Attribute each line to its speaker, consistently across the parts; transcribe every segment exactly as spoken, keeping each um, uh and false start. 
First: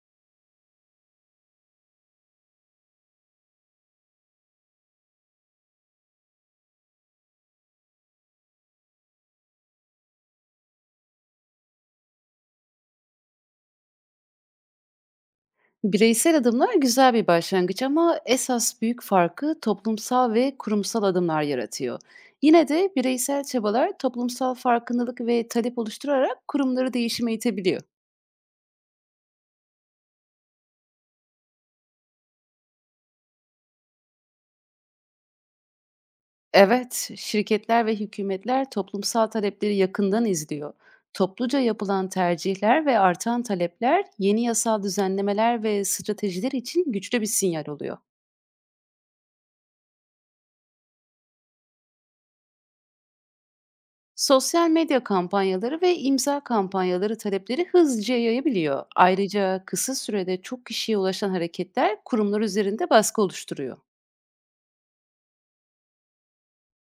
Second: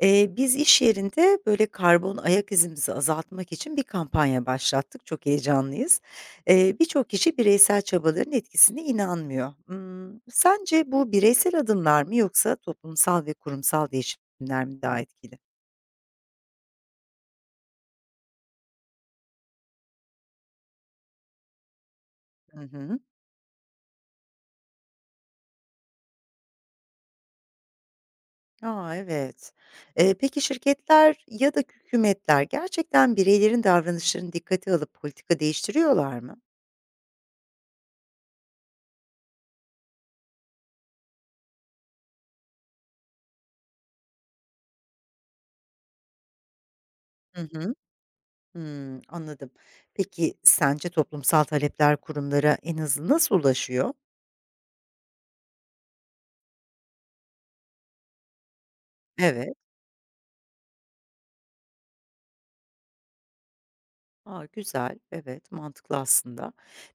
Speaker 1: Eee, biz iş yerinde, böyle, karbon ayak izimizi azaltmak için bir kampanya başlattık. Çok heyecanlıyız. Eee, birçok kişi bireysel çabaların etkisine inanmıyor. Imm, sence bu bireysel adımlar mı yoksa toplumsal ve kurumsal değişimler mi daha etkili?
Speaker 2: Bireysel adımlar güzel bir başlangıç ama esas büyük farkı toplumsal ve kurumsal adımlar yaratıyor.
Speaker 1: Hı
Speaker 2: Yine de
Speaker 1: hı.
Speaker 2: bireysel çabalar toplumsal farkındalık ve talep oluşturarak kurumları değişime itebiliyor.
Speaker 1: A, evet. Eee, peki şirketler ya da hükümetler gerçekten bireylerin davranışlarını dikkate alıp politika değiştiriyorlar mı?
Speaker 2: Evet, şirketler ve hükümetler toplumsal talepleri yakından izliyor. Topluca yapılan tercihler ve artan talepler yeni yasal düzenlemeler ve stratejiler için güçlü bir
Speaker 1: Hı
Speaker 2: sinyal
Speaker 1: hı.
Speaker 2: oluyor.
Speaker 1: Hımm, anladım. Peki, sence toplumsal talepler kurumlara en hızlı nasıl ulaşıyor?
Speaker 2: Sosyal medya kampanyaları ve imza kampanyaları talepleri hızlıca yayabiliyor.
Speaker 1: Evet.
Speaker 2: Ayrıca kısa sürede çok kişiye ulaşan hareketler kurumlar üzerinde baskı oluşturuyor.
Speaker 1: A, güzel. Evet, mantıklı aslında.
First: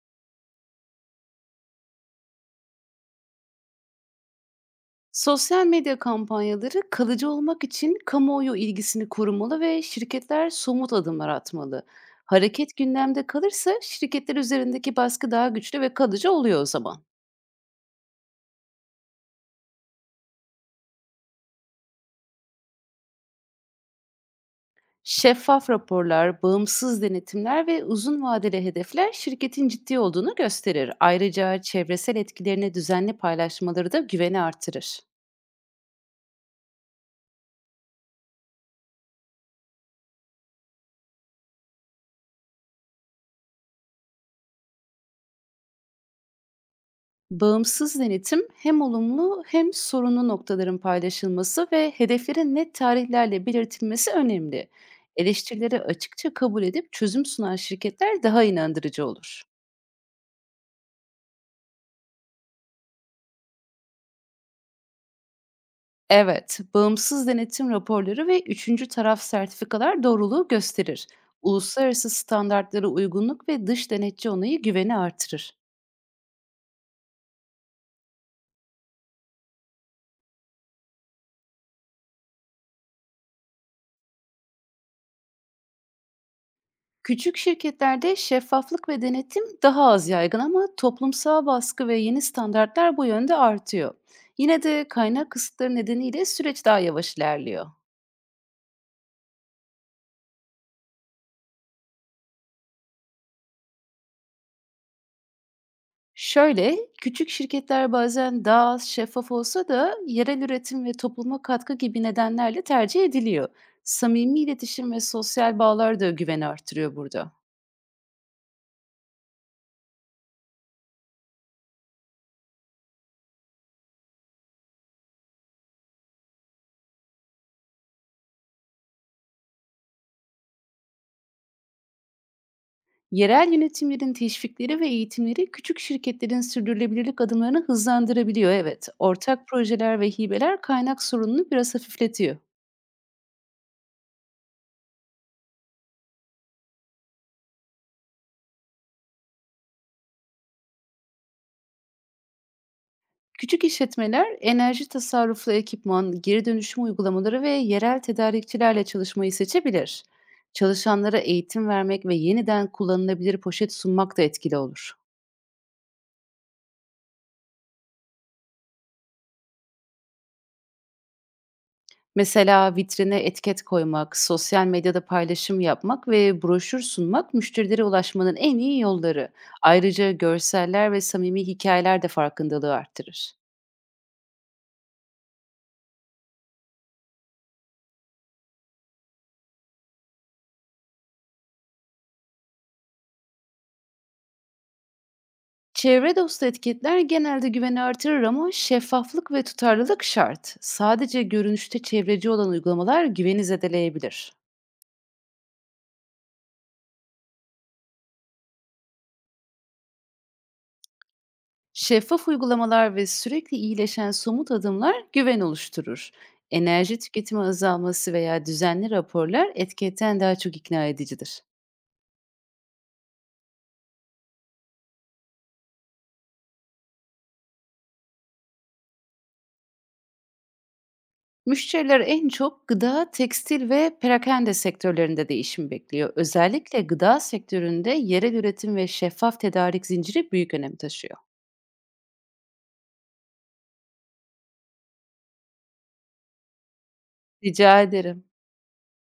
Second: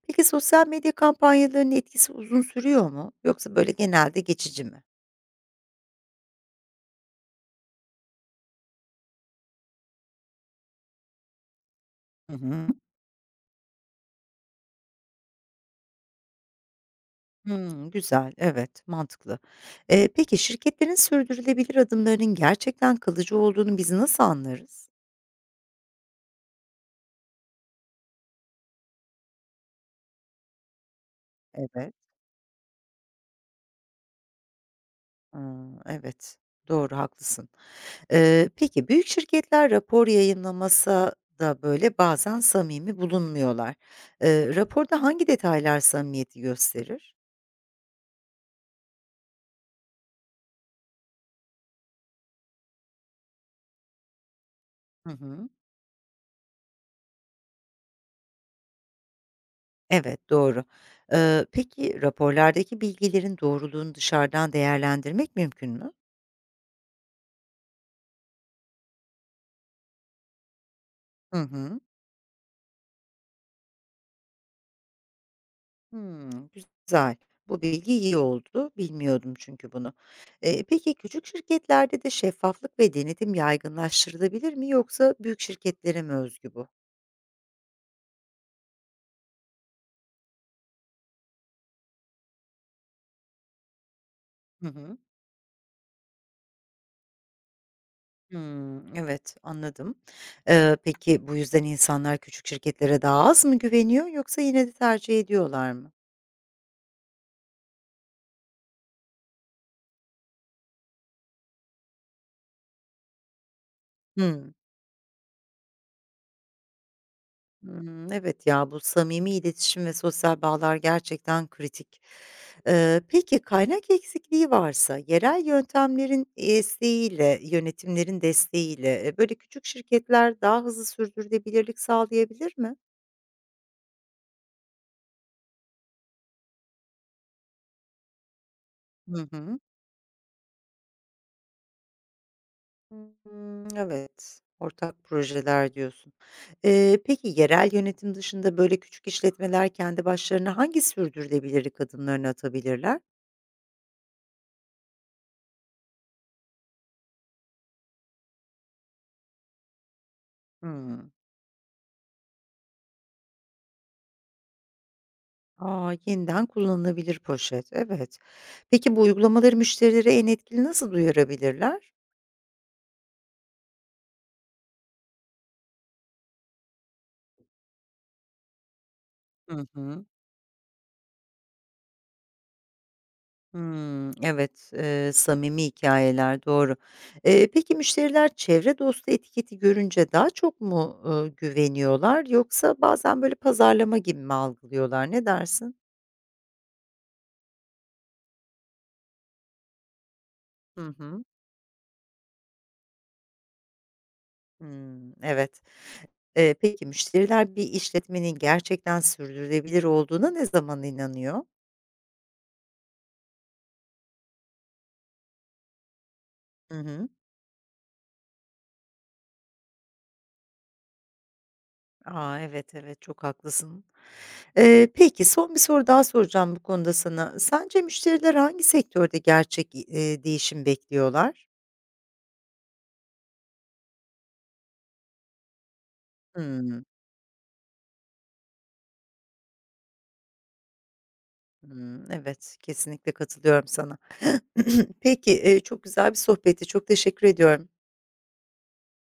Speaker 1: Peki, sosyal medya kampanyalarının etkisi uzun sürüyor mu yoksa böyle genelde geçici mi?
Speaker 2: Sosyal medya kampanyaları kalıcı olmak için kamuoyu ilgisini korumalı ve şirketler somut adımlar atmalı.
Speaker 1: Hı hı.
Speaker 2: Hareket gündemde kalırsa şirketler üzerindeki baskı daha güçlü ve kalıcı oluyor o zaman.
Speaker 1: Hımm, güzel. Evet, mantıklı. Eee, peki şirketlerin sürdürülebilir adımlarının gerçekten kalıcı olduğunu biz nasıl anlarız?
Speaker 2: Şeffaf raporlar, bağımsız denetimler ve uzun vadeli hedefler şirketin ciddi olduğunu gösterir. Ayrıca
Speaker 1: Evet.
Speaker 2: çevresel etkilerini düzenli paylaşmaları da güveni artırır.
Speaker 1: Iıı, evet. Doğru, haklısın. Eee, peki büyük şirketler rapor yayınlamasa da böyle bazen samimi bulunmuyorlar. Eee, raporda hangi detaylar samimiyeti gösterir?
Speaker 2: Bağımsız denetim hem olumlu hem sorunlu noktaların paylaşılması ve hedeflerin net tarihlerle belirtilmesi önemli.
Speaker 1: Hı hı.
Speaker 2: Eleştirileri açıkça kabul edip çözüm sunan şirketler daha inandırıcı olur.
Speaker 1: Evet, doğru. Eee, peki raporlardaki bilgilerin doğruluğunu dışarıdan değerlendirmek mümkün mü?
Speaker 2: Evet, bağımsız denetim raporları ve üçüncü taraf sertifikalar doğruluğu gösterir.
Speaker 1: Hı hı.
Speaker 2: Uluslararası standartlara uygunluk ve dış denetçi onayı güveni artırır.
Speaker 1: Hımm, güzel. Bu bilgi iyi oldu. Bilmiyordum çünkü bunu. Eee, peki küçük şirketlerde de şeffaflık ve denetim yaygınlaştırılabilir mi yoksa büyük şirketlere mi özgü bu?
Speaker 2: Küçük şirketlerde şeffaflık ve denetim daha az yaygın ama toplumsal baskı ve yeni standartlar bu yönde artıyor. Yine
Speaker 1: Hı
Speaker 2: de
Speaker 1: hı.
Speaker 2: kaynak kısıtları nedeniyle süreç daha yavaş ilerliyor.
Speaker 1: Hımm, evet, anladım. Eee, peki bu yüzden insanlar küçük şirketlere daha az mı güveniyor yoksa yine de tercih ediyorlar mı?
Speaker 2: Şöyle, küçük şirketler bazen daha az şeffaf olsa da yerel üretim ve topluma katkı gibi nedenlerle tercih ediliyor. Samimi
Speaker 1: Hımm.
Speaker 2: iletişim ve sosyal bağlar da güveni artırıyor burada.
Speaker 1: Hımm, evet ya, bu samimi iletişim ve sosyal bağlar gerçekten kritik. Eee, peki kaynak eksikliği varsa yerel yöntemlerin desteğiyle, yönetimlerin desteğiyle, eee, böyle küçük şirketler daha hızlı sürdürülebilirlik sağlayabilir mi?
Speaker 2: Yerel yönetimlerin teşvikleri ve eğitimleri küçük şirketlerin sürdürülebilirlik adımlarını hızlandırabiliyor evet.
Speaker 1: Hı
Speaker 2: Ortak
Speaker 1: hı.
Speaker 2: projeler ve hibeler kaynak sorununu biraz hafifletiyor.
Speaker 1: Hımm, evet, ortak projeler diyorsun. Eee, peki yerel yönetim dışında böyle küçük işletmeler kendi başlarına hangi sürdürülebilirlik adımlarını atabilirler?
Speaker 2: Küçük işletmeler enerji tasarruflu ekipman, geri dönüşüm uygulamaları ve yerel tedarikçilerle çalışmayı seçebilir.
Speaker 1: Hımm.
Speaker 2: Çalışanlara eğitim vermek ve yeniden kullanılabilir poşet sunmak da etkili olur.
Speaker 1: A, yeniden kullanılabilir poşet, evet. Peki bu uygulamaları müşterilere en etkili nasıl duyurabilirler?
Speaker 2: Mesela vitrine etiket koymak, sosyal medyada paylaşım yapmak ve broşür sunmak müşterilere ulaşmanın en iyi yolları.
Speaker 1: Hı hı.
Speaker 2: Ayrıca görseller ve samimi hikayeler de farkındalığı arttırır.
Speaker 1: Hımm, evet, eee, samimi hikayeler doğru. Eee, peki müşteriler çevre dostu etiketi görünce daha çok mu, ııı, güveniyorlar yoksa bazen böyle pazarlama gibi mi algılıyorlar? Ne dersin?
Speaker 2: Çevre dostu etiketler genelde güveni artırır ama şeffaflık ve tutarlılık şart.
Speaker 1: Hı
Speaker 2: Sadece
Speaker 1: hı.
Speaker 2: görünüşte çevreci olan uygulamalar güveni zedeleyebilir.
Speaker 1: Hımm, evet. Eee, peki müşteriler bir işletmenin gerçekten sürdürülebilir olduğuna ne zaman inanıyor?
Speaker 2: Şeffaf uygulamalar ve sürekli iyileşen somut adımlar güven oluşturur.
Speaker 1: Hı
Speaker 2: Enerji
Speaker 1: hı.
Speaker 2: tüketimi azalması veya düzenli raporlar etiketten daha çok ikna edicidir.
Speaker 1: A, evet, evet, çok haklısın. Eee, peki son bir soru daha soracağım bu konuda sana. Sence müşteriler hangi sektörde gerçek, iii, değişim bekliyorlar?
Speaker 2: Müşteriler en çok gıda, tekstil ve perakende sektörlerinde değişim bekliyor. Özellikle
Speaker 1: Hımm.
Speaker 2: gıda sektöründe yerel üretim ve şeffaf tedarik zinciri büyük önem taşıyor.
Speaker 1: Hımm. Evet, kesinlikle katılıyorum sana. Peki, eee, çok güzel bir sohbetti. Çok teşekkür ediyorum.
Speaker 2: Rica ederim.